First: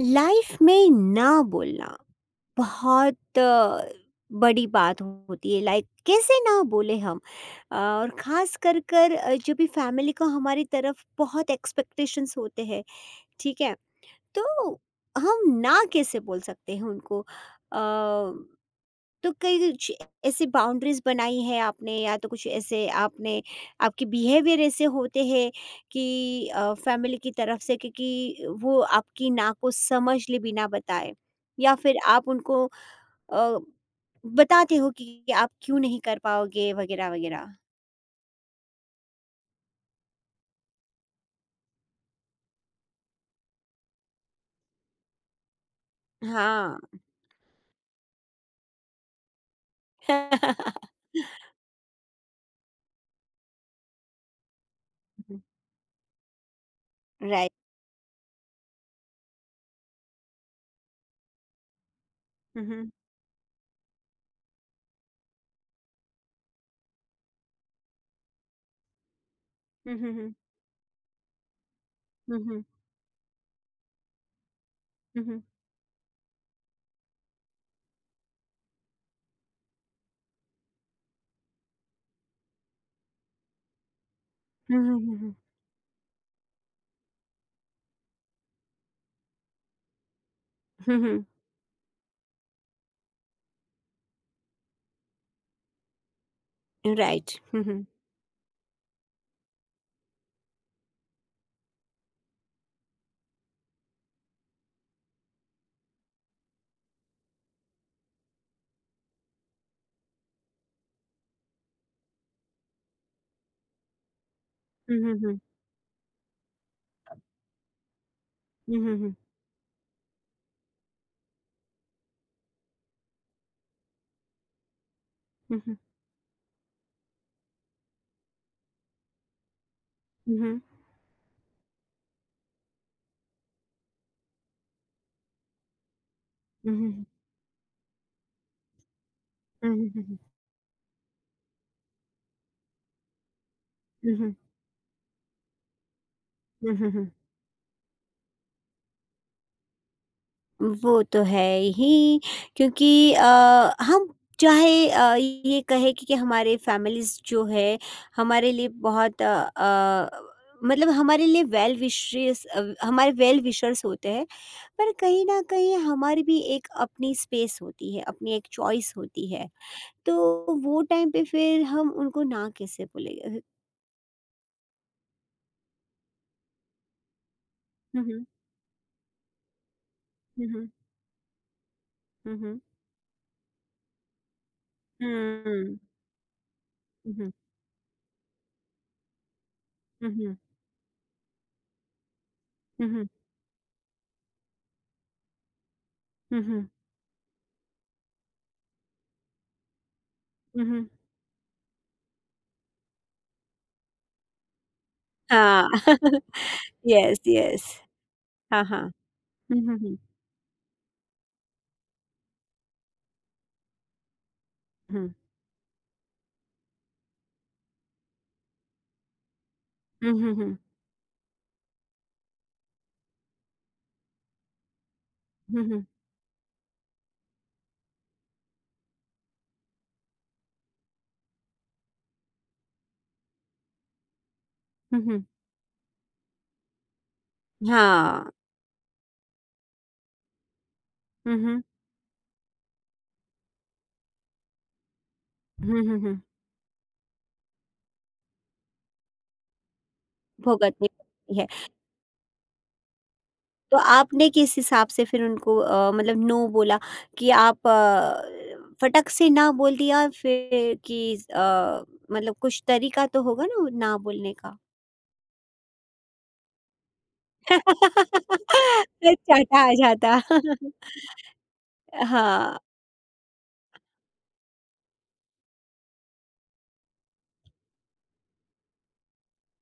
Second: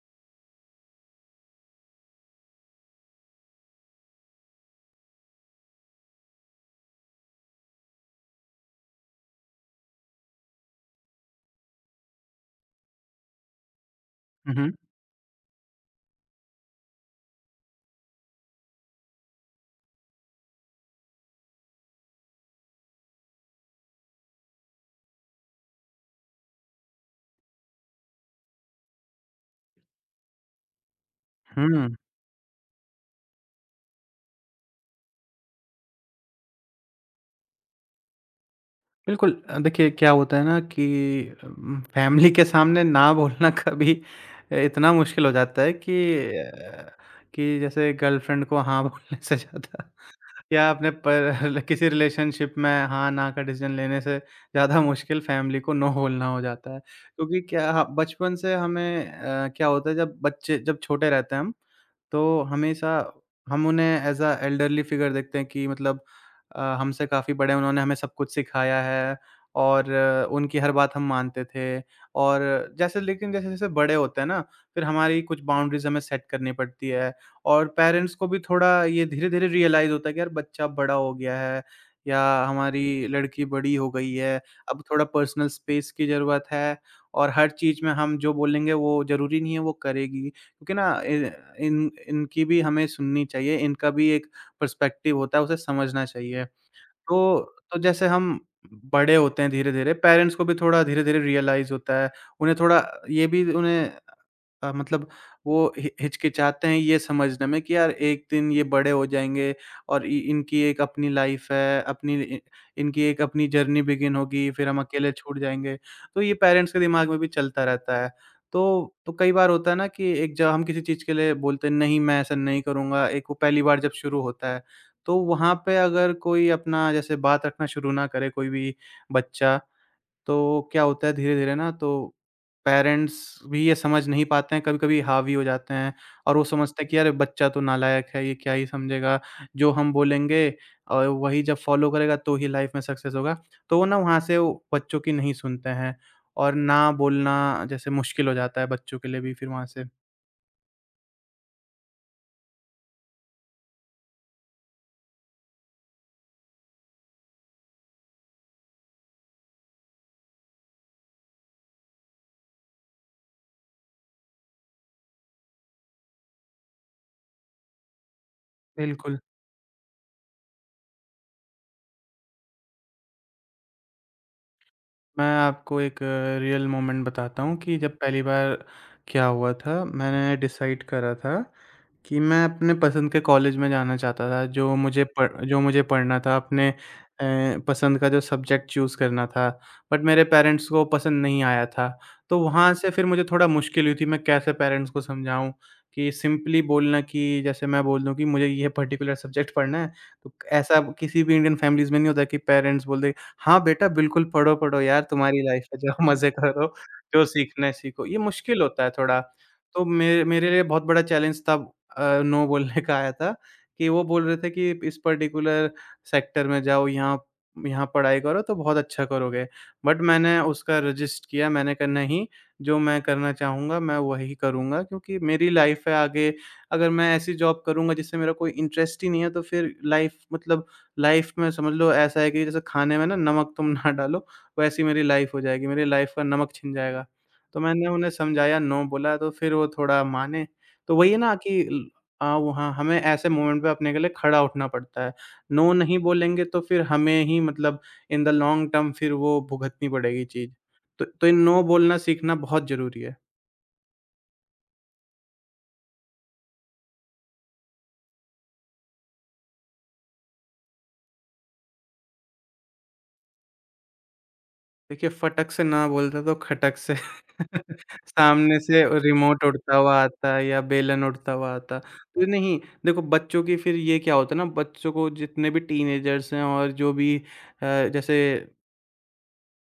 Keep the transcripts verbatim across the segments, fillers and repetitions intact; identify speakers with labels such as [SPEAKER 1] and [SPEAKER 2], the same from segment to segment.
[SPEAKER 1] Life में ना बोलना बहुत अ, बड़ी बात होती है। लाइक कैसे ना बोले हम अ, और ख़ास कर कर अ, जो भी फैमिली को हमारी तरफ बहुत एक्सपेक्टेशंस होते हैं। ठीक है,
[SPEAKER 2] हुँ,
[SPEAKER 1] तो
[SPEAKER 2] हुँ।
[SPEAKER 1] हम ना कैसे बोल सकते हैं उनको? तो कई कुछ ऐसी बाउंड्रीज़ बनाई है आपने, या तो कुछ ऐसे आपने आपके बिहेवियर ऐसे होते हैं कि अ, फैमिली की तरफ से, क्योंकि वो आपकी ना को समझ ले बिना बताए। या
[SPEAKER 2] हुँ,
[SPEAKER 1] फिर आप उनको अ, बताते हो कि कि आप क्यों नहीं कर पाओगे वगैरह वगैरह।
[SPEAKER 2] बिल्कुल अ, देखिए क्या होता है ना कि उम, फैमिली के सामने ना बोलना कभी इतना मुश्किल हो जाता है कि
[SPEAKER 1] हाँ।
[SPEAKER 2] अ, कि जैसे गर्लफ्रेंड को हाँ बोलने से ज़्यादा या अपने पर किसी रिलेशनशिप में हाँ, ना का डिसीज़न लेने से ज़्यादा मुश्किल फैमिली को नो बोलना हो जाता है। क्योंकि
[SPEAKER 1] राइट।
[SPEAKER 2] क्या ह बचपन से हमें अ, क्या होता है, जब बच्चे जब छोटे रहते हैं, हम तो
[SPEAKER 1] हम्म।
[SPEAKER 2] हमेशा हम उन्हें एज़ अ एल्डरली फिगर देखते हैं कि मतलब अ, हमसे काफ़ी बड़े हैं, उन्होंने हमें सब कुछ सिखाया है और
[SPEAKER 1] हम्म।
[SPEAKER 2] अ,
[SPEAKER 1] हम्म।
[SPEAKER 2] उनकी हर बात हम मानते थे। और
[SPEAKER 1] हम्म।
[SPEAKER 2] जैसे लेकिन जैसे-जैसे बड़े होते हैं ना, फिर हमारी कुछ बाउंड्रीज़ हमें सेट करनी पड़ती है और पेरेंट्स को भी थोड़ा ये धीरे-धीरे रियलाइज़ होता है कि यार बच्चा बड़ा हो गया है या हमारी लड़की बड़ी हो गई है, अब
[SPEAKER 1] हम्म।
[SPEAKER 2] थोड़ा
[SPEAKER 1] हम्म।
[SPEAKER 2] पर्सनल स्पेस की ज़रूरत है और हर चीज़ में हम जो बोलेंगे वो ज़रूरी नहीं है वो करेगी। क्योंकि ना
[SPEAKER 1] हम्म।
[SPEAKER 2] इ इन इनकी भी हमें सुननी चाहिए, इनका भी एक पर्सपेक्टिव होता है, उसे समझना चाहिए।
[SPEAKER 1] राइट।
[SPEAKER 2] तो
[SPEAKER 1] हम्म।
[SPEAKER 2] तो
[SPEAKER 1] हम्म।
[SPEAKER 2] जैसे हम बड़े होते हैं धीरे-धीरे, पेरेंट्स को भी थोड़ा धीरे-धीरे रियलाइज़ होता है, उन्हें थोड़ा ये भी उन्हें अ, मतलब वो हि हिचकिचाते हैं ये समझने में कि यार एक दिन ये बड़े हो जाएँगे और इ इनकी एक अपनी लाइफ़ है, अपनी इ इनकी एक अपनी जर्नी बिगिन होगी, फिर हम
[SPEAKER 1] हम्म।
[SPEAKER 2] अकेले
[SPEAKER 1] हम्म।
[SPEAKER 2] छूट जाएँगे। तो ये पेरेंट्स के दिमाग में भी चलता रहता है।
[SPEAKER 1] हम्म। Right. हम्म। हम्म,
[SPEAKER 2] तो
[SPEAKER 1] हम्म, हम्म, हम्म,
[SPEAKER 2] तो
[SPEAKER 1] हम्म,
[SPEAKER 2] कई बार होता है ना कि एक जब हम किसी चीज़ के लिए बोलते हैं, नहीं मैं ऐसा नहीं करूँगा, एक वो पहली बार जब शुरू होता है, तो वहाँ
[SPEAKER 1] हम्म, हम्म,
[SPEAKER 2] पे अगर कोई अपना जैसे बात रखना शुरू ना करे, कोई भी बच्चा,
[SPEAKER 1] हम्म।
[SPEAKER 2] तो क्या होता है धीरे-धीरे ना तो पेरेंट्स भी ये समझ नहीं पाते हैं, कभी-कभी हावी हो जाते हैं और वो
[SPEAKER 1] हुँ,
[SPEAKER 2] समझते हैं
[SPEAKER 1] हुँ,
[SPEAKER 2] कि
[SPEAKER 1] हुँ।
[SPEAKER 2] अरे बच्चा तो नालायक है, ये क्या ही समझेगा,
[SPEAKER 1] हुँ,
[SPEAKER 2] जो
[SPEAKER 1] हुँ,
[SPEAKER 2] हम
[SPEAKER 1] हुँ, हुँ।
[SPEAKER 2] बोलेंगे और वही जब फॉलो करेगा तो ही लाइफ में सक्सेस होगा। तो वो ना
[SPEAKER 1] हुँ,
[SPEAKER 2] वहाँ
[SPEAKER 1] हुँ।
[SPEAKER 2] से वो बच्चों की नहीं सुनते हैं और
[SPEAKER 1] हुँ, हुँ,
[SPEAKER 2] ना
[SPEAKER 1] हुँ।
[SPEAKER 2] बोलना जैसे मुश्किल हो जाता है बच्चों के लिए भी फिर वहाँ से।
[SPEAKER 1] वो तो है ही, क्योंकि अ, हम चाहे अ, ये कहें कि कि हमारे फैमिलीज़ जो है हमारे लिए बहुत अ अ, मतलब हमारे लिए वेल विशेस, अ, हमारे वेल विशर्स होते हैं, पर कहीं न कहीं हमारी भी एक अपनी स्पेस होती है, अपनी एक चॉइस
[SPEAKER 2] बिल्कुल।
[SPEAKER 1] होती है। तो वो टाइम पे फिर हम उनको ना कैसे बोलेंगे?
[SPEAKER 2] मैं आपको एक रियल मोमेंट बताता हूँ कि जब
[SPEAKER 1] हुँ,
[SPEAKER 2] पहली
[SPEAKER 1] हुँ।
[SPEAKER 2] बार क्या हुआ था, मैंने
[SPEAKER 1] हुँ, हुँ।
[SPEAKER 2] डिसाइड करा था कि
[SPEAKER 1] हुँ,
[SPEAKER 2] मैं
[SPEAKER 1] हुँ।
[SPEAKER 2] अपने पसंद के कॉलेज में जाना चाहता था, जो मुझे पढ़ जो
[SPEAKER 1] हुँ।
[SPEAKER 2] मुझे पढ़ना था, अपने
[SPEAKER 1] हुँ,
[SPEAKER 2] अ,
[SPEAKER 1] हुँ।
[SPEAKER 2] पसंद का जो सब्जेक्ट चूज़ करना था, बट
[SPEAKER 1] हुँ,
[SPEAKER 2] मेरे
[SPEAKER 1] हुँ।
[SPEAKER 2] पेरेंट्स को पसंद नहीं आया था। तो वहाँ
[SPEAKER 1] हुँ, हुँ।
[SPEAKER 2] से
[SPEAKER 1] हुँ,
[SPEAKER 2] फिर
[SPEAKER 1] हुँ।
[SPEAKER 2] मुझे थोड़ा मुश्किल हुई थी, मैं कैसे पेरेंट्स को समझाऊँ कि
[SPEAKER 1] हुँ,
[SPEAKER 2] सिंपली
[SPEAKER 1] हुँ।
[SPEAKER 2] बोलना कि जैसे मैं बोल दूँ कि मुझे ये पर्टिकुलर सब्जेक्ट पढ़ना है, तो
[SPEAKER 1] हुँ,
[SPEAKER 2] ऐसा
[SPEAKER 1] हुँ।
[SPEAKER 2] किसी भी इंडियन फैमिलीज़ में नहीं होता कि पेरेंट्स बोल दें, "हाँ, बेटा बिल्कुल पढ़ो, पढ़ो यार तुम्हारी लाइफ
[SPEAKER 1] हाँ।
[SPEAKER 2] है, जाओ मज़े करो,
[SPEAKER 1] येस,
[SPEAKER 2] जो
[SPEAKER 1] येस।
[SPEAKER 2] सीखना है सीखो।" ये मुश्किल
[SPEAKER 1] हाँ, हाँ।
[SPEAKER 2] होता है थोड़ा।
[SPEAKER 1] हुँ, हुँ,
[SPEAKER 2] तो
[SPEAKER 1] हुँ।
[SPEAKER 2] मे मेरे लिए बहुत बड़ा चैलेंज था अ, नो बोलने का आया था कि वो बोल रहे थे कि इस
[SPEAKER 1] हुँ।
[SPEAKER 2] पर्टिकुलर सेक्टर में जाओ, यहाँ यहाँ पढ़ाई करो तो बहुत अच्छा करोगे। बट
[SPEAKER 1] हुँ, हुँ,
[SPEAKER 2] मैंने
[SPEAKER 1] हुँ।
[SPEAKER 2] उसका रजिस्ट किया, मैंने कहा नहीं, जो मैं करना चाहूँगा मैं वही करूँगा क्योंकि मेरी
[SPEAKER 1] हुँ, हुँ।
[SPEAKER 2] लाइफ़ है आगे, अगर मैं ऐसी जॉब करूँगा जिससे मेरा कोई इंटरेस्ट ही नहीं है तो फिर लाइफ़ मतलब लाइफ़ में समझ लो ऐसा है कि जैसे खाने में ना नमक तुम ना डालो, वैसी
[SPEAKER 1] हुँ,
[SPEAKER 2] मेरी
[SPEAKER 1] हुँ।
[SPEAKER 2] लाइफ़ हो जाएगी, मेरी लाइफ़ का नमक छिन जाएगा। तो मैंने उन्हें
[SPEAKER 1] हाँ।
[SPEAKER 2] समझाया, नो बोला तो फिर वो थोड़ा माने। तो वही है
[SPEAKER 1] हुँ,
[SPEAKER 2] ना कि
[SPEAKER 1] हुँ।
[SPEAKER 2] हाँ, वो हाँ, हमें ऐसे मोमेंट पे अपने के लिए खड़ा उठना पड़ता है। नो
[SPEAKER 1] हुँ, हुँ,
[SPEAKER 2] नहीं
[SPEAKER 1] हुँ।
[SPEAKER 2] बोलेंगे तो फिर हमें ही मतलब इन द लॉन्ग टर्म फिर वो भुगतनी पड़ेगी चीज़।
[SPEAKER 1] भुगतनी
[SPEAKER 2] तो तो ये
[SPEAKER 1] पड़ती है।
[SPEAKER 2] नो बोलना सीखना बहुत ज़रूरी है।
[SPEAKER 1] तो आपने किस हिसाब से फिर उनको अ, मतलब नो बोला कि आप अ, फटक से ना बोल दिया फिर कि अ, मतलब कुछ तरीका तो होगा ना, वो ना बोलने का?
[SPEAKER 2] देखिए, फटक से ना बोलते तो खटक से सामने से
[SPEAKER 1] फिर
[SPEAKER 2] रिमोट
[SPEAKER 1] चाटा आ
[SPEAKER 2] उड़ता हुआ
[SPEAKER 1] जाता।
[SPEAKER 2] आता है या बेलन उड़ता हुआ आता। तो
[SPEAKER 1] हाँ।
[SPEAKER 2] नहीं, देखो बच्चों की फिर ये क्या होता है ना, बच्चों को जितने भी टीनेजर्स हैं और जो भी अ, जैसे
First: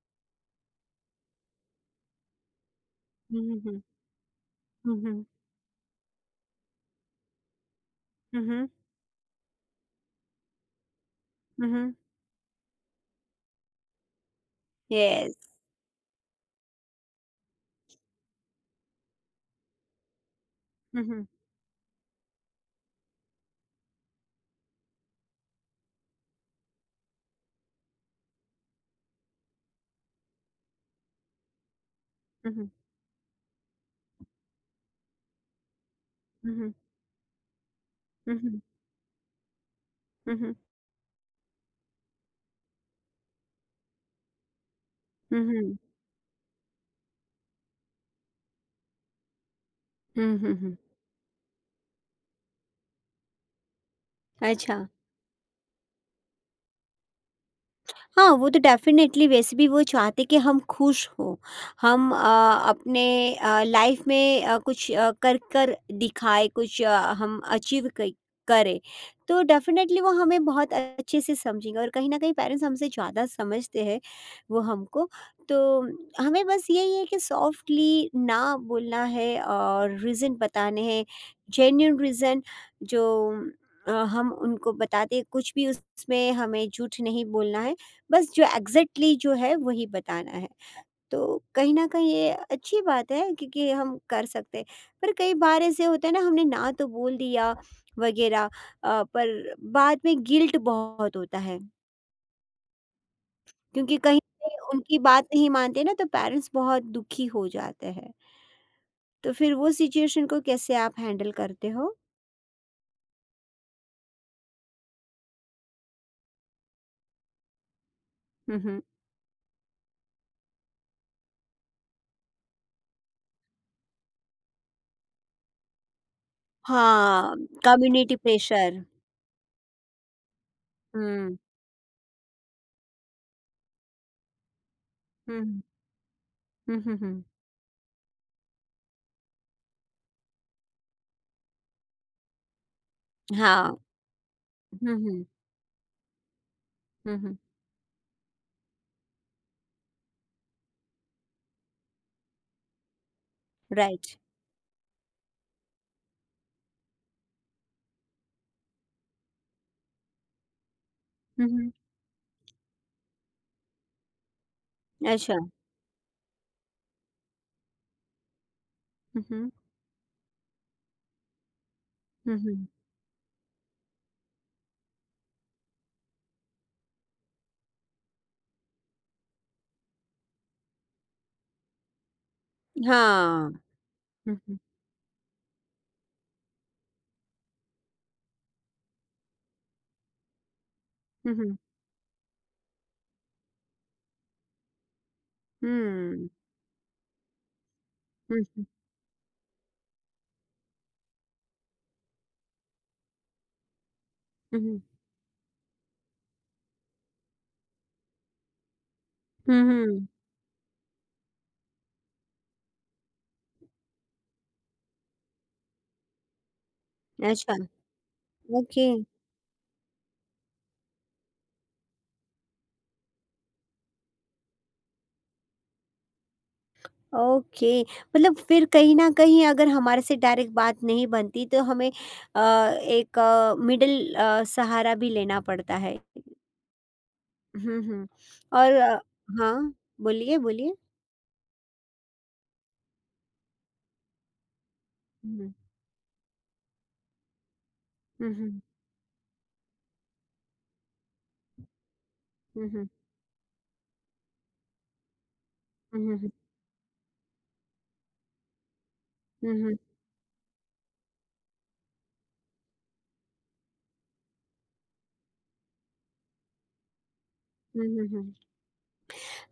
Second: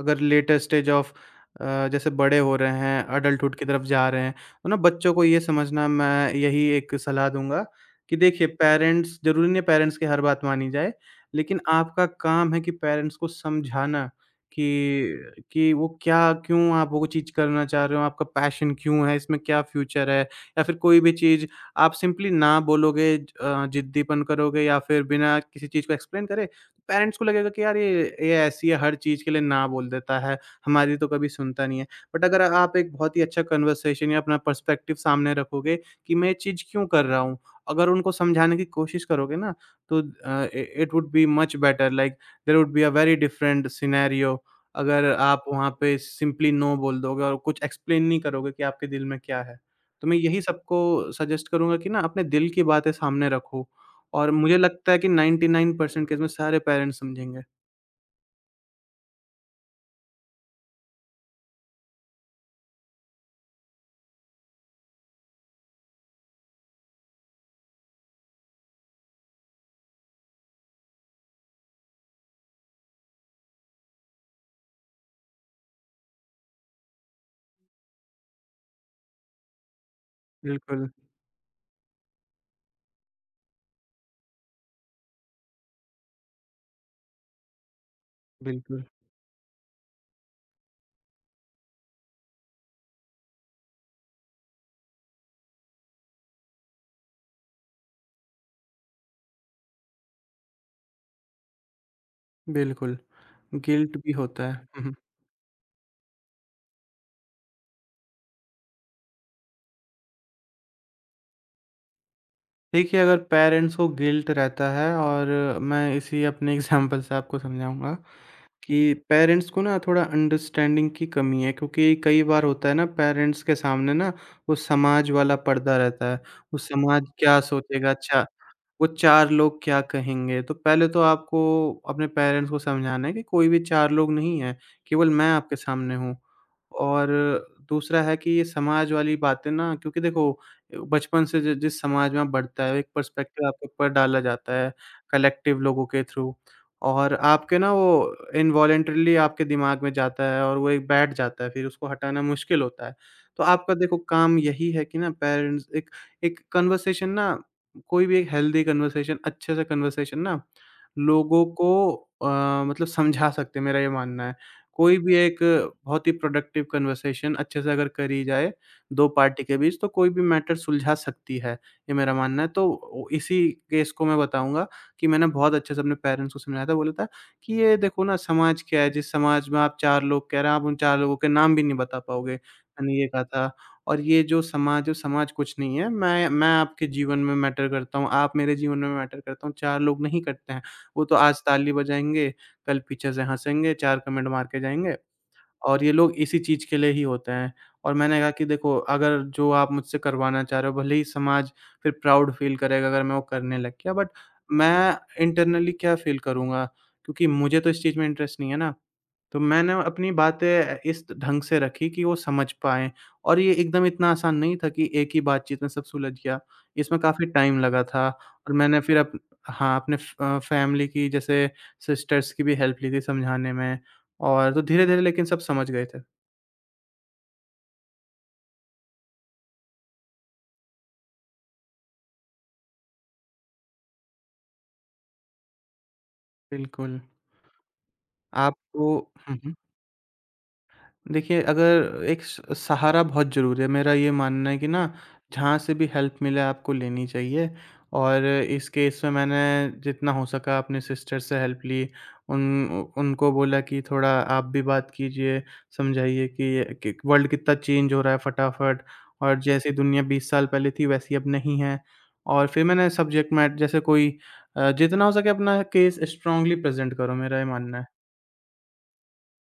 [SPEAKER 2] अगर लेटर स्टेज ऑफ अ, जैसे बड़े हो रहे हैं,
[SPEAKER 1] हुँ,
[SPEAKER 2] अडल्टहुड
[SPEAKER 1] हुँ,
[SPEAKER 2] की
[SPEAKER 1] हुँ।
[SPEAKER 2] तरफ जा रहे हैं, तो ना
[SPEAKER 1] हुँ,
[SPEAKER 2] बच्चों
[SPEAKER 1] हुँ।
[SPEAKER 2] को ये समझना मैं यही एक सलाह दूँगा कि
[SPEAKER 1] हुँ,
[SPEAKER 2] देखिए,
[SPEAKER 1] हुँ।
[SPEAKER 2] पेरेंट्स ज़रूरी नहीं है पेरेंट्स की हर बात मानी जाए, लेकिन
[SPEAKER 1] हुँ, हुँ।
[SPEAKER 2] आपका काम है कि पेरेंट्स को समझाना कि
[SPEAKER 1] येस।
[SPEAKER 2] कि वो क्या क्यों आप वो चीज़ करना चाह रहे हो, आपका पैशन क्यों है, इसमें क्या फ्यूचर है? या फिर कोई
[SPEAKER 1] हुँ,
[SPEAKER 2] भी
[SPEAKER 1] हुँ।
[SPEAKER 2] चीज़ आप सिंपली ना बोलोगे, ज- अ, ज़िद्दीपन करोगे या फिर बिना किसी चीज़ को एक्सप्लेन करे पेरेंट्स को लगेगा कि यार ये ये ऐसी है, हर चीज़ के लिए ना बोल देता है, हमारी तो कभी सुनता नहीं है। बट अगर
[SPEAKER 1] हुँ, हुँ।
[SPEAKER 2] आप एक बहुत ही अच्छा कन्वर्सेशन या अपना पर्सपेक्टिव सामने रखोगे कि मैं ये
[SPEAKER 1] हुँ,
[SPEAKER 2] चीज़
[SPEAKER 1] हुँ।
[SPEAKER 2] क्यों कर रहा हूँ, अगर उनको
[SPEAKER 1] हुँ,
[SPEAKER 2] समझाने
[SPEAKER 1] हुँ।
[SPEAKER 2] की कोशिश करोगे ना तो
[SPEAKER 1] हुँ,
[SPEAKER 2] अ,
[SPEAKER 1] हुँ।
[SPEAKER 2] इ it would be much better, like there would be a very different scenario, अगर
[SPEAKER 1] हुँ,
[SPEAKER 2] आप वहाँ
[SPEAKER 1] हुँ।
[SPEAKER 2] पे सिंपली नो बोल दोगे और कुछ एक्सप्लेन नहीं करोगे कि आपके दिल में क्या है। तो मैं
[SPEAKER 1] हुँ,
[SPEAKER 2] यही
[SPEAKER 1] हुँ, हुँ।
[SPEAKER 2] सबको सजेस्ट करूँगा कि ना अपने दिल की बातें सामने रखो। और मुझे
[SPEAKER 1] अच्छा।
[SPEAKER 2] लगता है कि नाइंटी नाइन परसेंट केस में सारे पेरेंट्स समझेंगे।
[SPEAKER 1] हाँ, वो तो डेफ़िनेटली, वैसे भी वो चाहते कि हम खुश हों, हम अ, अपने अ, लाइफ़ में अ, कुछ अ, कर कर दिखाएँ, कुछ अ, हम अचीव क करें। तो डेफ़िनेटली वो हमें बहुत अच्छे से समझेंगे, और कहीं न कहीं पेरेंट्स हमसे ज़्यादा समझते हैं वो हमको। तो हमें बस यही है कि सॉफ्टली ना बोलना है और रीज़न बताने
[SPEAKER 2] बिल्कुल,
[SPEAKER 1] हैं, जेन्युइन रीज़न जो अ, हम उनको बताते हैं, कुछ भी उसमें हमें झूठ नहीं बोलना है। बस जो
[SPEAKER 2] बिल्कुल,
[SPEAKER 1] एग्जैक्टली जो है वही बताना है। तो कहीं न कहीं ये अच्छी बात है, क्योंकि हम कर सकते हैं। पर कई बार ऐसे होता है ना, हमने ना तो बोल दिया वग़ैरह, अ, पर बाद में गिल्ट बहुत होता है,
[SPEAKER 2] बिल्कुल।
[SPEAKER 1] क्योंकि
[SPEAKER 2] गिल्ट भी
[SPEAKER 1] कहीं न
[SPEAKER 2] होता
[SPEAKER 1] कहीं
[SPEAKER 2] है। हुँ, हुँ।
[SPEAKER 1] उनकी बात नहीं मानते ना, तो पेरेंट्स बहुत दुखी हो जाते हैं। तो फिर वो सिचुएशन को कैसे आप हैंडल करते हो?
[SPEAKER 2] देखिए, अगर पेरेंट्स को गिल्ट रहता है और मैं इसी अपने एग्ज़ाम्पल से आपको समझाऊँगा
[SPEAKER 1] हुँ, हुँ।
[SPEAKER 2] कि पेरेंट्स को ना थोड़ा अंडरस्टैंडिंग की कमी है, क्योंकि कई बार होता है ना पेरेंट्स के सामने ना वो समाज वाला पर्दा रहता है। वो समाज
[SPEAKER 1] हाँ,
[SPEAKER 2] क्या सोचेगा?
[SPEAKER 1] कम्युनिटी
[SPEAKER 2] अच्छा,
[SPEAKER 1] प्रेशर।
[SPEAKER 2] वो चार लोग क्या कहेंगे? तो पहले तो
[SPEAKER 1] हुँ,
[SPEAKER 2] आपको अपने पेरेंट्स को समझाना है कि कोई भी चार लोग नहीं है, केवल मैं
[SPEAKER 1] हुँ,
[SPEAKER 2] आपके
[SPEAKER 1] हुँ,
[SPEAKER 2] सामने हूँ।
[SPEAKER 1] हुँ, हुँ,
[SPEAKER 2] और
[SPEAKER 1] हुँ।
[SPEAKER 2] दूसरा है कि ये समाज वाली बातें ना, क्योंकि देखो बचपन से जि जिस समाज में आप बढ़ता है, एक पर्सपेक्टिव आपके
[SPEAKER 1] हाँ,
[SPEAKER 2] ऊपर डाला जाता है
[SPEAKER 1] हुँ, हुँ,
[SPEAKER 2] कलेक्टिव लोगों के थ्रू, और
[SPEAKER 1] हुँ, हुँ,
[SPEAKER 2] आपके ना वो इनवॉलंटरीली आपके दिमाग में जाता है और वो एक बैठ जाता है, फिर उसको हटाना मुश्किल होता है। तो आपका देखो
[SPEAKER 1] राइट।
[SPEAKER 2] काम यही है कि ना पेरेंट्स एक एक कन्वर्सेशन ना, कोई भी एक हेल्दी कन्वर्सेशन, अच्छे से कन्वर्सेशन ना लोगों
[SPEAKER 1] हुँ, हुँ,
[SPEAKER 2] को अ, मतलब समझा सकते हैं, मेरा ये मानना है। कोई भी
[SPEAKER 1] अच्छा।
[SPEAKER 2] एक बहुत ही प्रोडक्टिव कन्वर्सेशन अच्छे से अगर करी जाए दो
[SPEAKER 1] हुँ,
[SPEAKER 2] पार्टी
[SPEAKER 1] हुँ।
[SPEAKER 2] के बीच तो कोई भी मैटर सुलझा सकती है, ये मेरा
[SPEAKER 1] हुँ,
[SPEAKER 2] मानना है।
[SPEAKER 1] हुँ।
[SPEAKER 2] तो ओ इसी केस को मैं बताऊँगा कि मैंने बहुत अच्छे से अपने पेरेंट्स को समझाया था, बोला था कि ये देखो ना समाज क्या है, जिस समाज में आप चार लोग कह रहे हैं, आप उन चार लोगों के नाम भी नहीं बता पाओगे। मैंने ये कहा
[SPEAKER 1] हाँ।
[SPEAKER 2] था। और ये
[SPEAKER 1] हुँ,
[SPEAKER 2] जो
[SPEAKER 1] हुँ।
[SPEAKER 2] समाज जो समाज कुछ नहीं है। मैं मैं आपके जीवन में मैटर करता हूँ, आप मेरे जीवन में मैटर करता हूँ, चार लोग नहीं करते हैं। वो तो
[SPEAKER 1] हुँ,
[SPEAKER 2] आज
[SPEAKER 1] हुँ।
[SPEAKER 2] ताली बजाएँगे, कल पीछे से हँसेंगे, चार कमेंट मार के जाएँगे और ये लोग
[SPEAKER 1] हुँ।
[SPEAKER 2] इसी चीज़ के लिए ही होते हैं। और मैंने कहा
[SPEAKER 1] हुँ,
[SPEAKER 2] कि
[SPEAKER 1] हुँ।
[SPEAKER 2] देखो अगर जो आप मुझसे करवाना चाह रहे हो, भले ही समाज फिर प्राउड फ़ील करेगा अगर मैं वो करने लग गया, बट
[SPEAKER 1] हुँ, हुँ।
[SPEAKER 2] मैं इंटरनली क्या फ़ील करूँगा? क्योंकि मुझे तो इस चीज़ में इंटरेस्ट नहीं है ना। तो
[SPEAKER 1] हुँ,
[SPEAKER 2] मैंने
[SPEAKER 1] हुँ।
[SPEAKER 2] अपनी बातें इस ढंग से रखी कि वो समझ पाएँ, और ये एकदम इतना आसान नहीं था कि एक ही बातचीत में सब सुलझ गया। इसमें काफ़ी
[SPEAKER 1] अच्छा,
[SPEAKER 2] टाइम लगा था, और मैंने
[SPEAKER 1] ओके,
[SPEAKER 2] फिर अप हाँ, अपने अ, फैमिली की जैसे सिस्टर्स की भी हेल्प ली थी समझाने में, और तो धीरे-धीरे लेकिन सब समझ गए थे।
[SPEAKER 1] ओके। मतलब फिर कहीं न कहीं अगर हमारे से डायरेक्ट बात नहीं बनती तो हमें अ, एक अ, मिडल अ, सहारा भी लेना पड़ता है।
[SPEAKER 2] बिल्कुल,
[SPEAKER 1] हुँ, हुँ। और
[SPEAKER 2] आपको
[SPEAKER 1] अ,
[SPEAKER 2] हुँ, हुँ।
[SPEAKER 1] हाँ, बोलिए, बोलिए।
[SPEAKER 2] देखिए, अगर एक स सहारा बहुत ज़रूरी है। मेरा ये मानना है कि ना,
[SPEAKER 1] हुँ,
[SPEAKER 2] जहाँ से भी हेल्प मिले आपको लेनी चाहिए, और
[SPEAKER 1] हुँ, हुँ,
[SPEAKER 2] इस केस में मैंने जितना हो सका अपने सिस्टर से हेल्प ली। उन
[SPEAKER 1] हुँ,
[SPEAKER 2] उ
[SPEAKER 1] हुँ,
[SPEAKER 2] उनको बोला कि थोड़ा आप भी बात कीजिए,
[SPEAKER 1] हुँ, हुँ,
[SPEAKER 2] समझाइए
[SPEAKER 1] हुँ,
[SPEAKER 2] कि कि वर्ल्ड कितना चेंज हो रहा है फटाफट, और जैसी
[SPEAKER 1] हुँ,
[SPEAKER 2] दुनिया बीस साल पहले थी वैसी अब नहीं है। और फिर मैंने सब्जेक्ट मैट जैसे कोई अ, जितना हो सके अपना केस स्ट्रॉन्गली प्रेज़ेंट करो, मेरा ये मानना
[SPEAKER 1] हुँ,
[SPEAKER 2] है।
[SPEAKER 1] हुँ, हुँ।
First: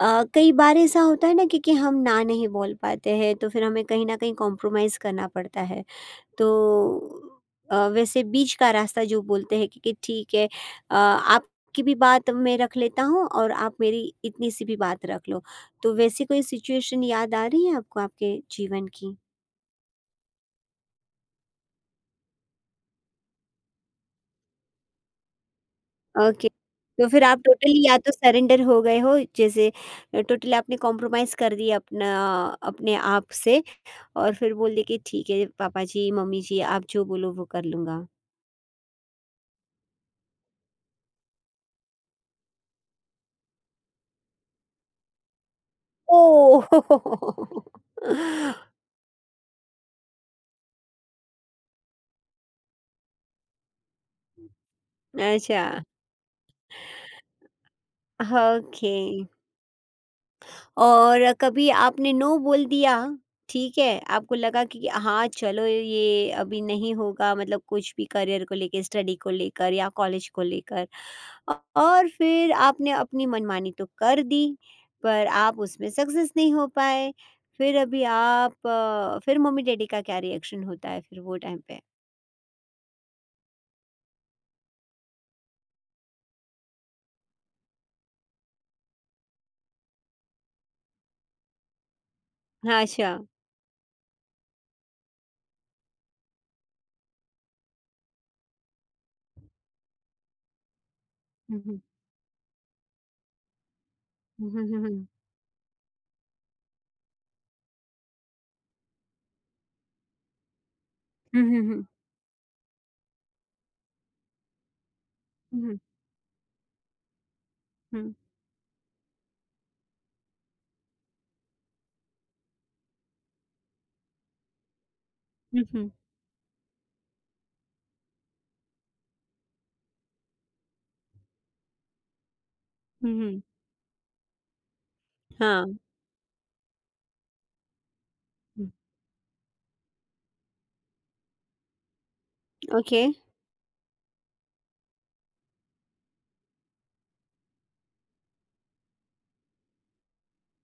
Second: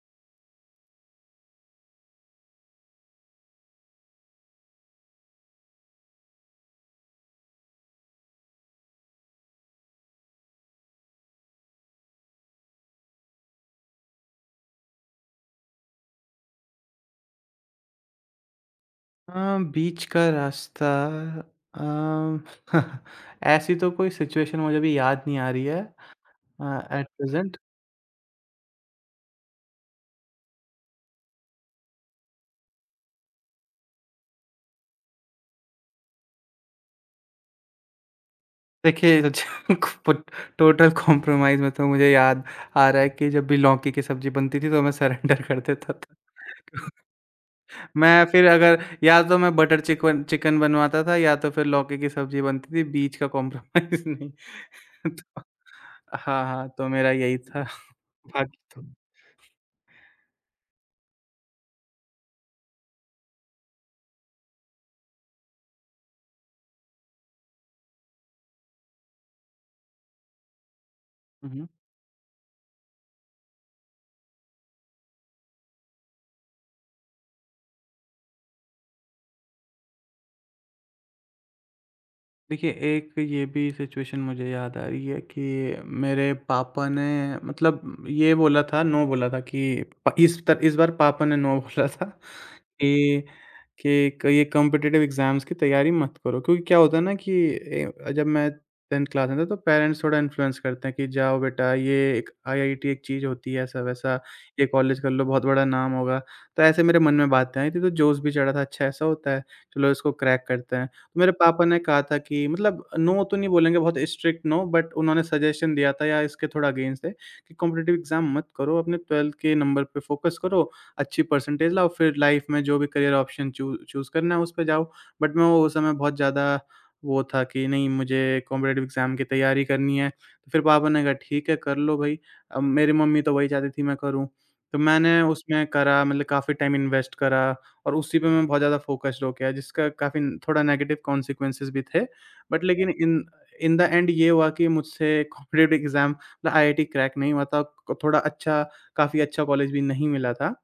[SPEAKER 1] अ, कई बार ऐसा होता है ना कि कि हम ना नहीं बोल पाते हैं, तो फिर हमें कहीं न कहीं कॉम्प्रोमाइज़ करना पड़ता है। तो अ, वैसे बीच का रास्ता जो बोलते हैं कि कि ठीक है अ, आपकी भी बात मैं रख लेता हूँ और आप मेरी इतनी सी भी बात रख लो। तो वैसी कोई सिचुएशन याद आ रही है आपको आपके जीवन की?
[SPEAKER 2] हाँ, बीच का रास्ता अम, ऐसी तो कोई सिचुएशन मुझे अभी याद नहीं आ रही है
[SPEAKER 1] ओके। तो
[SPEAKER 2] एट
[SPEAKER 1] फिर आप
[SPEAKER 2] प्रेजेंट।
[SPEAKER 1] टोटली या तो सरेंडर हो गए हो, जैसे अ, टोटली आपने कॉम्प्रोमाइज़ कर दिया अपना अपने आप से और फिर बोल दिया कि ठीक है पापा जी, मम्मी जी, आप जो बोलो वो कर लूँगा।
[SPEAKER 2] देखिए, टोटल कॉम्प्रोमाइज़ में तो मुझे याद आ रहा है कि जब भी लौकी की सब्जी बनती थी तो मैं सरेंडर कर देता था।
[SPEAKER 1] ओह!
[SPEAKER 2] मैं फिर अगर या तो मैं बटर चिकन चिकन बनवाता था या तो फिर लौकी की सब्जी बनती थी, बीच का कॉम्प्रोमाइज़ नहीं। तो
[SPEAKER 1] अच्छा,
[SPEAKER 2] हाँ, हाँ, तो मेरा यही था। बाकी तो
[SPEAKER 1] ओके। और कभी आपने नो बोल दिया, ठीक है, आपको लगा कि हाँ, चलो ये अभी नहीं होगा, मतलब कुछ भी करियर को लेके, स्टडी को लेकर या कॉलेज को लेकर,
[SPEAKER 2] हुँ,
[SPEAKER 1] अ,
[SPEAKER 2] हुँ।
[SPEAKER 1] और फिर आपने अपनी मनमानी तो कर दी, पर आप उसमें सक्सेस नहीं हो पाए, फिर अभी आप अ, फिर मम्मी-डैडी का क्या रिएक्शन होता है फिर वो टाइम पे?
[SPEAKER 2] देखिए, एक ये भी सिचुएशन मुझे याद आ रही है कि मेरे पापा ने मतलब ये बोला था, नो बोला था कि प इस त इस बार पापा ने नो बोला था
[SPEAKER 1] हाँ, अच्छा।
[SPEAKER 2] कि कि क ये कॉम्पिटिटिव एग्ज़ाम्स की तैयारी मत करो। क्योंकि क्या होता है ना कि ए, जब मैं टेंथ क्लास में था तो पेरेंट्स थोड़ा इन्फ्लुएंस करते हैं कि जाओ
[SPEAKER 1] हुँ,
[SPEAKER 2] बेटा
[SPEAKER 1] हुँ।
[SPEAKER 2] ये एक आईआईटी एक चीज़ होती है ऐसा-वैसा,
[SPEAKER 1] हुँ, हुँ,
[SPEAKER 2] ये
[SPEAKER 1] हुँ,
[SPEAKER 2] कॉलेज
[SPEAKER 1] हुँ।
[SPEAKER 2] कर लो बहुत बड़ा नाम होगा। तो ऐसे मेरे मन में बातें आई थी तो जोश भी चढ़ा था, अच्छा ऐसा होता है, चलो इसको क्रैक करते हैं। तो मेरे
[SPEAKER 1] हुँ, हुँ,
[SPEAKER 2] पापा ने
[SPEAKER 1] हुँ।
[SPEAKER 2] कहा था कि मतलब नो तो नहीं बोलेंगे बहुत स्ट्रिक्ट नो, बट उन्होंने
[SPEAKER 1] हुँ,
[SPEAKER 2] सजेशन
[SPEAKER 1] हुँ,
[SPEAKER 2] दिया था या इसके थोड़ा अगेंस्ट है कि कॉम्पिटिटिव
[SPEAKER 1] हुँ।
[SPEAKER 2] एग्जाम मत करो, अपने ट्वेल्थ के नंबर पे फोकस करो, अच्छी परसेंटेज लाओ, फिर लाइफ में जो भी करियर ऑप्शन चूज करना है उस पर जाओ। बट मैं
[SPEAKER 1] हुँ,
[SPEAKER 2] वो उस
[SPEAKER 1] हुँ।
[SPEAKER 2] समय बहुत ज़्यादा वो था कि नहीं, मुझे कॉम्पिटेटिव एग्जाम की तैयारी करनी है। तो फिर पापा ने कहा ठीक है कर लो भाई। अब मेरी
[SPEAKER 1] हुँ,
[SPEAKER 2] मम्मी तो
[SPEAKER 1] हुँ।
[SPEAKER 2] वही चाहती थी मैं करूँ, तो मैंने
[SPEAKER 1] हाँ,
[SPEAKER 2] उसमें करा, मतलब काफ़ी टाइम इन्वेस्ट करा और उसी पे मैं बहुत
[SPEAKER 1] हुँ।
[SPEAKER 2] ज़्यादा फ़ोकस्ड हो गया, जिसका काफ़ी थोड़ा नेगेटिव कॉन्सिक्वेंसेज़ भी थे। बट लेकिन
[SPEAKER 1] okay,
[SPEAKER 2] in in the end ये हुआ कि मुझसे कॉम्पिटिटिव एग्ज़ाम मतलब आईआईटी क्रैक नहीं हुआ था, को- थोड़ा अच्छा काफ़ी अच्छा कॉलेज भी नहीं मिला था।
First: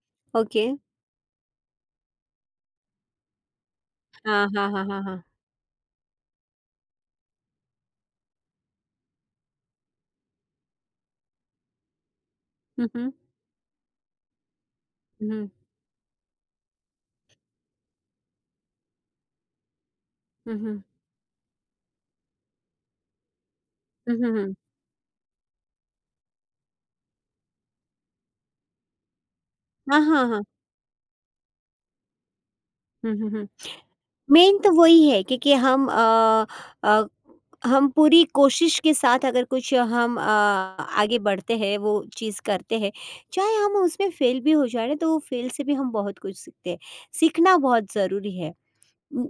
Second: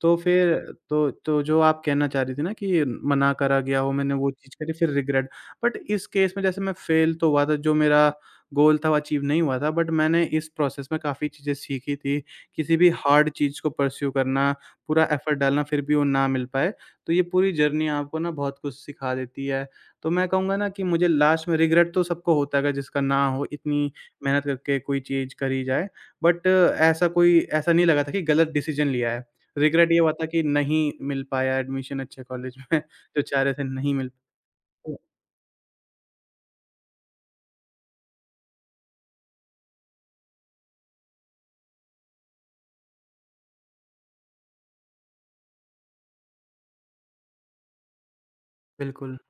[SPEAKER 2] तो फिर
[SPEAKER 1] ओके।
[SPEAKER 2] तो तो जो आप कहना चाह रही थी ना कि मना करा गया हो, मैंने वो
[SPEAKER 1] हाँ,
[SPEAKER 2] चीज़
[SPEAKER 1] हाँ,
[SPEAKER 2] करी,
[SPEAKER 1] हाँ,
[SPEAKER 2] फिर
[SPEAKER 1] हाँ, हाँ।
[SPEAKER 2] रिग्रेट। बट इस केस में जैसे मैं फेल तो हुआ था, जो मेरा गोल था वो अचीव नहीं हुआ था, बट मैंने इस प्रोसेस में काफ़ी चीज़ें सीखी थी। किसी
[SPEAKER 1] हुँ,
[SPEAKER 2] भी
[SPEAKER 1] हुँ।
[SPEAKER 2] हार्ड चीज़ को पर्स्यू करना, पूरा एफर्ट
[SPEAKER 1] हुँ,
[SPEAKER 2] डालना फिर भी वो ना मिल पाए, तो ये पूरी जर्नी आपको ना बहुत कुछ सिखा देती है। तो मैं
[SPEAKER 1] हुँ,
[SPEAKER 2] कहूँगा ना
[SPEAKER 1] हुँ।
[SPEAKER 2] कि मुझे लास्ट में, रिग्रेट तो सबको होता है अगर जिसका ना हो, इतनी
[SPEAKER 1] हुँ, हुँ,
[SPEAKER 2] मेहनत
[SPEAKER 1] हुँ।
[SPEAKER 2] करके कोई चीज़ करी जाए, बट ऐसा कोई, ऐसा नहीं लगा था कि गलत डिसीज़न लिया है। रिग्रेट ये
[SPEAKER 1] हाँ,
[SPEAKER 2] हुआ
[SPEAKER 1] हाँ,
[SPEAKER 2] था
[SPEAKER 1] हाँ।
[SPEAKER 2] कि नहीं मिल पाया एडमिशन अच्छे कॉलेज में
[SPEAKER 1] हुँ,
[SPEAKER 2] जो
[SPEAKER 1] हुँ,
[SPEAKER 2] चाह
[SPEAKER 1] हुँ।
[SPEAKER 2] रहे थे नहीं मिल
[SPEAKER 1] मेन तो
[SPEAKER 2] पाया।
[SPEAKER 1] वही है, क्योंकि हम अ अ, हम पूरी कोशिश के साथ अगर कुछ हम अ, आगे बढ़ते हैं, वो चीज़ करते हैं, चाहे हम उसमें फेल भी हो जा रहे हैं, तो फेल से भी हम बहुत कुछ सीखते हैं। सीखना बहुत ज़रूरी है।
[SPEAKER 2] बिल्कुल,
[SPEAKER 1] उम,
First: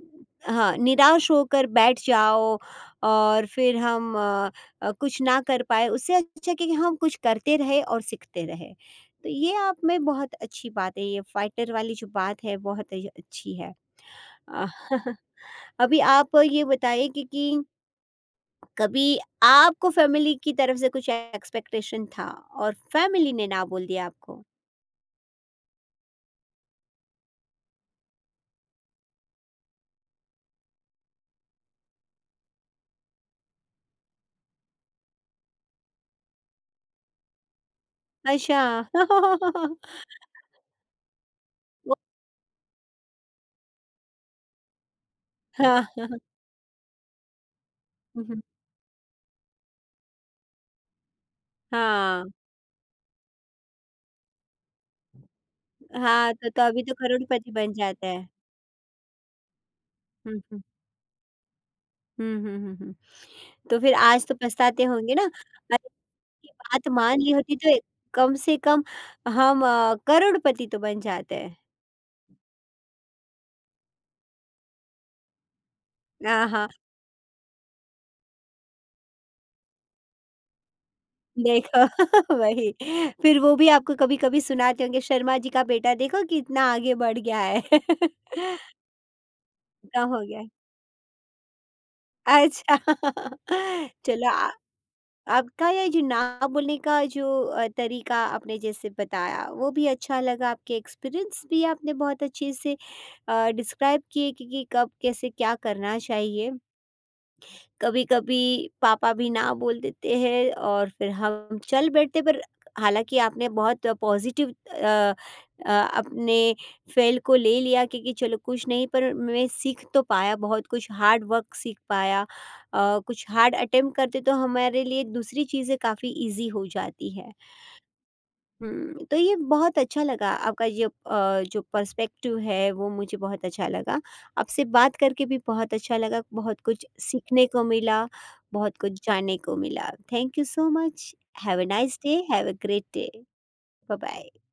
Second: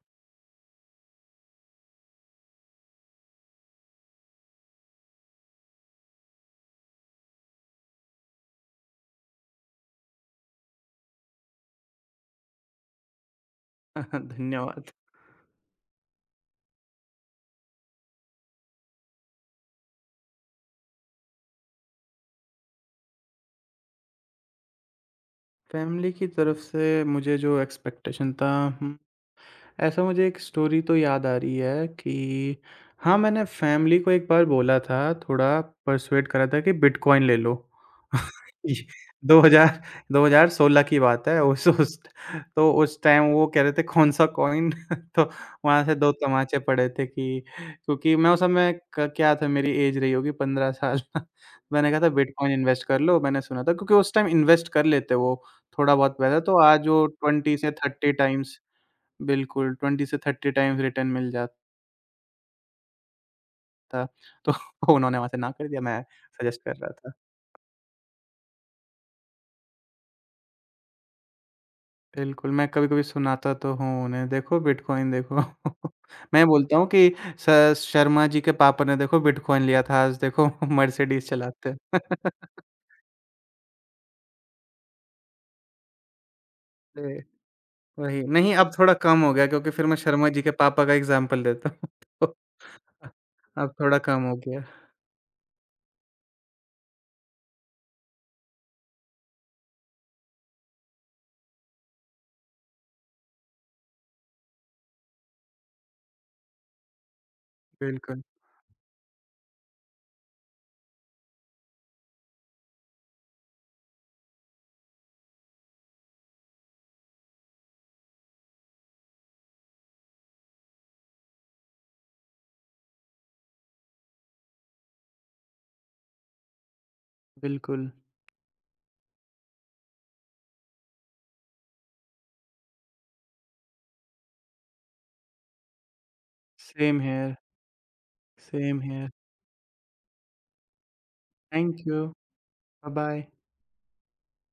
[SPEAKER 1] हाँ, निराश होकर बैठ जाओ और फिर हम अ अ, कुछ ना कर पाए, उससे अच्छा कि हम कुछ करते रहें और सीखते रहें। तो ये आप में बहुत अच्छी बात है, ये फाइटर वाली जो बात है बहुत ही अच्छी है। अ,
[SPEAKER 2] धन्यवाद।
[SPEAKER 1] अभी आप ये बताइए कि कि कभी आपको फैमिली की तरफ से कुछ एक्सपेक्टेशन था और फैमिली ने ना बोल दिया आपको?
[SPEAKER 2] फैमिली की तरफ से मुझे जो एक्सपेक्टेशन था, ऐसा मुझे एक स्टोरी तो याद आ रही है कि हाँ, मैंने फैमिली को एक बार बोला था, थोड़ा पर्सुएड करा था कि बिटकॉइन ले लो।
[SPEAKER 1] अच्छा।
[SPEAKER 2] ये 2000 दो हज़ार सोलह की बात है। उस
[SPEAKER 1] वो।
[SPEAKER 2] उस तो उस टाइम वो कह रहे थे कौन-सा कॉइन। तो वहाँ
[SPEAKER 1] हाँ,
[SPEAKER 2] से दो तमाचे पड़े थे कि, क्योंकि
[SPEAKER 1] हुँ,
[SPEAKER 2] मैं
[SPEAKER 1] हुँ।
[SPEAKER 2] उस समय क क्या था, मेरी एज रही होगी पंद्रह साल। मैंने कहा था
[SPEAKER 1] हाँ,
[SPEAKER 2] बिटकॉइन इन्वेस्ट कर लो, मैंने सुना था, क्योंकि उस टाइम इन्वेस्ट कर लेते वो थोड़ा बहुत
[SPEAKER 1] हाँ,
[SPEAKER 2] पैसा,
[SPEAKER 1] तो
[SPEAKER 2] तो
[SPEAKER 1] तो अभी
[SPEAKER 2] आज
[SPEAKER 1] तो
[SPEAKER 2] वो
[SPEAKER 1] करोड़पति
[SPEAKER 2] ट्वेंटी से
[SPEAKER 1] बन जाता
[SPEAKER 2] थर्टी
[SPEAKER 1] है।
[SPEAKER 2] टाइम्स। बिल्कुल, ट्वेंटी से
[SPEAKER 1] हुँ,
[SPEAKER 2] थर्टी
[SPEAKER 1] हुँ।
[SPEAKER 2] टाइम्स रिटर्न मिल जाता,
[SPEAKER 1] हुँ, हुँ, हुँ, हुँ। तो फिर आज तो
[SPEAKER 2] तो
[SPEAKER 1] पछताते होंगे
[SPEAKER 2] उन्होंने
[SPEAKER 1] ना?
[SPEAKER 2] वहाँ से ना कर दिया,
[SPEAKER 1] अरे!
[SPEAKER 2] मैं
[SPEAKER 1] ये
[SPEAKER 2] सजेस्ट कर
[SPEAKER 1] बात
[SPEAKER 2] रहा था।
[SPEAKER 1] मान ली होती तो कम से कम हम अ, करोड़पति तो बन जाते हैं।
[SPEAKER 2] बिल्कुल, मैं कभी-कभी सुनाता तो हूँ उन्हें, "देखो बिटकॉइन देखो।"
[SPEAKER 1] हाँ,
[SPEAKER 2] मैं
[SPEAKER 1] हाँ,
[SPEAKER 2] बोलता हूँ कि स शर्मा जी के पापा ने देखो बिटकॉइन लिया था, आज देखो मर्सिडीज़ चलाते
[SPEAKER 1] देखो
[SPEAKER 2] हैं।
[SPEAKER 1] वही। फिर वो भी आपको कभी-कभी सुनाते होंगे, "शर्मा जी का बेटा देखो कितना आगे बढ़
[SPEAKER 2] जी,
[SPEAKER 1] गया है।"
[SPEAKER 2] वही। नहीं, अब थोड़ा कम हो गया, क्योंकि फिर मैं
[SPEAKER 1] इतना हो
[SPEAKER 2] शर्मा
[SPEAKER 1] गया
[SPEAKER 2] जी
[SPEAKER 1] है।
[SPEAKER 2] के पापा का एग्ज़ाम्पल देता हूँ। तो
[SPEAKER 1] अच्छा।
[SPEAKER 2] अब थोड़ा कम
[SPEAKER 1] चलो
[SPEAKER 2] हो
[SPEAKER 1] आ
[SPEAKER 2] गया।
[SPEAKER 1] आपका ये जो ना बोलने का जो अ, तरीका आपने जैसे बताया वो भी अच्छा लगा, आपके एक्सपीरियंस भी आपने बहुत अच्छे से डिस्क्राइब किए कि, कि कब कैसे क्या करना चाहिए।
[SPEAKER 2] बिल्कुल,
[SPEAKER 1] कभी-कभी पापा भी ना बोल देते हैं और फिर हम चल बैठते, पर हालाँकि आपने बहुत पॉज़िटिव अ अ, अपने फ़ेल को ले लिया, क्योंकि चलो कुछ नहीं पर मैं सीख तो पाया बहुत कुछ, हार्ड वर्क सीख पाया। अ, कुछ हार्ड अटेम्प्ट करते तो हमारे लिए दूसरी चीज़ें काफ़ी ईज़ी हो जाती है।
[SPEAKER 2] बिल्कुल।
[SPEAKER 1] हुँ, तो ये बहुत अच्छा लगा आपका ये अ, जो पर्सपेक्टिव है वो मुझे बहुत अच्छा लगा। आपसे बात करके भी बहुत अच्छा लगा, बहुत कुछ
[SPEAKER 2] सेम हियर,
[SPEAKER 1] सीखने को मिला, बहुत
[SPEAKER 2] सेम
[SPEAKER 1] कुछ
[SPEAKER 2] हियर।
[SPEAKER 1] जानने को मिला। Thank you so much. Have a
[SPEAKER 2] thank
[SPEAKER 1] nice
[SPEAKER 2] you.
[SPEAKER 1] Day, have a great day.
[SPEAKER 2] Bye bye.
[SPEAKER 1] Bye bye.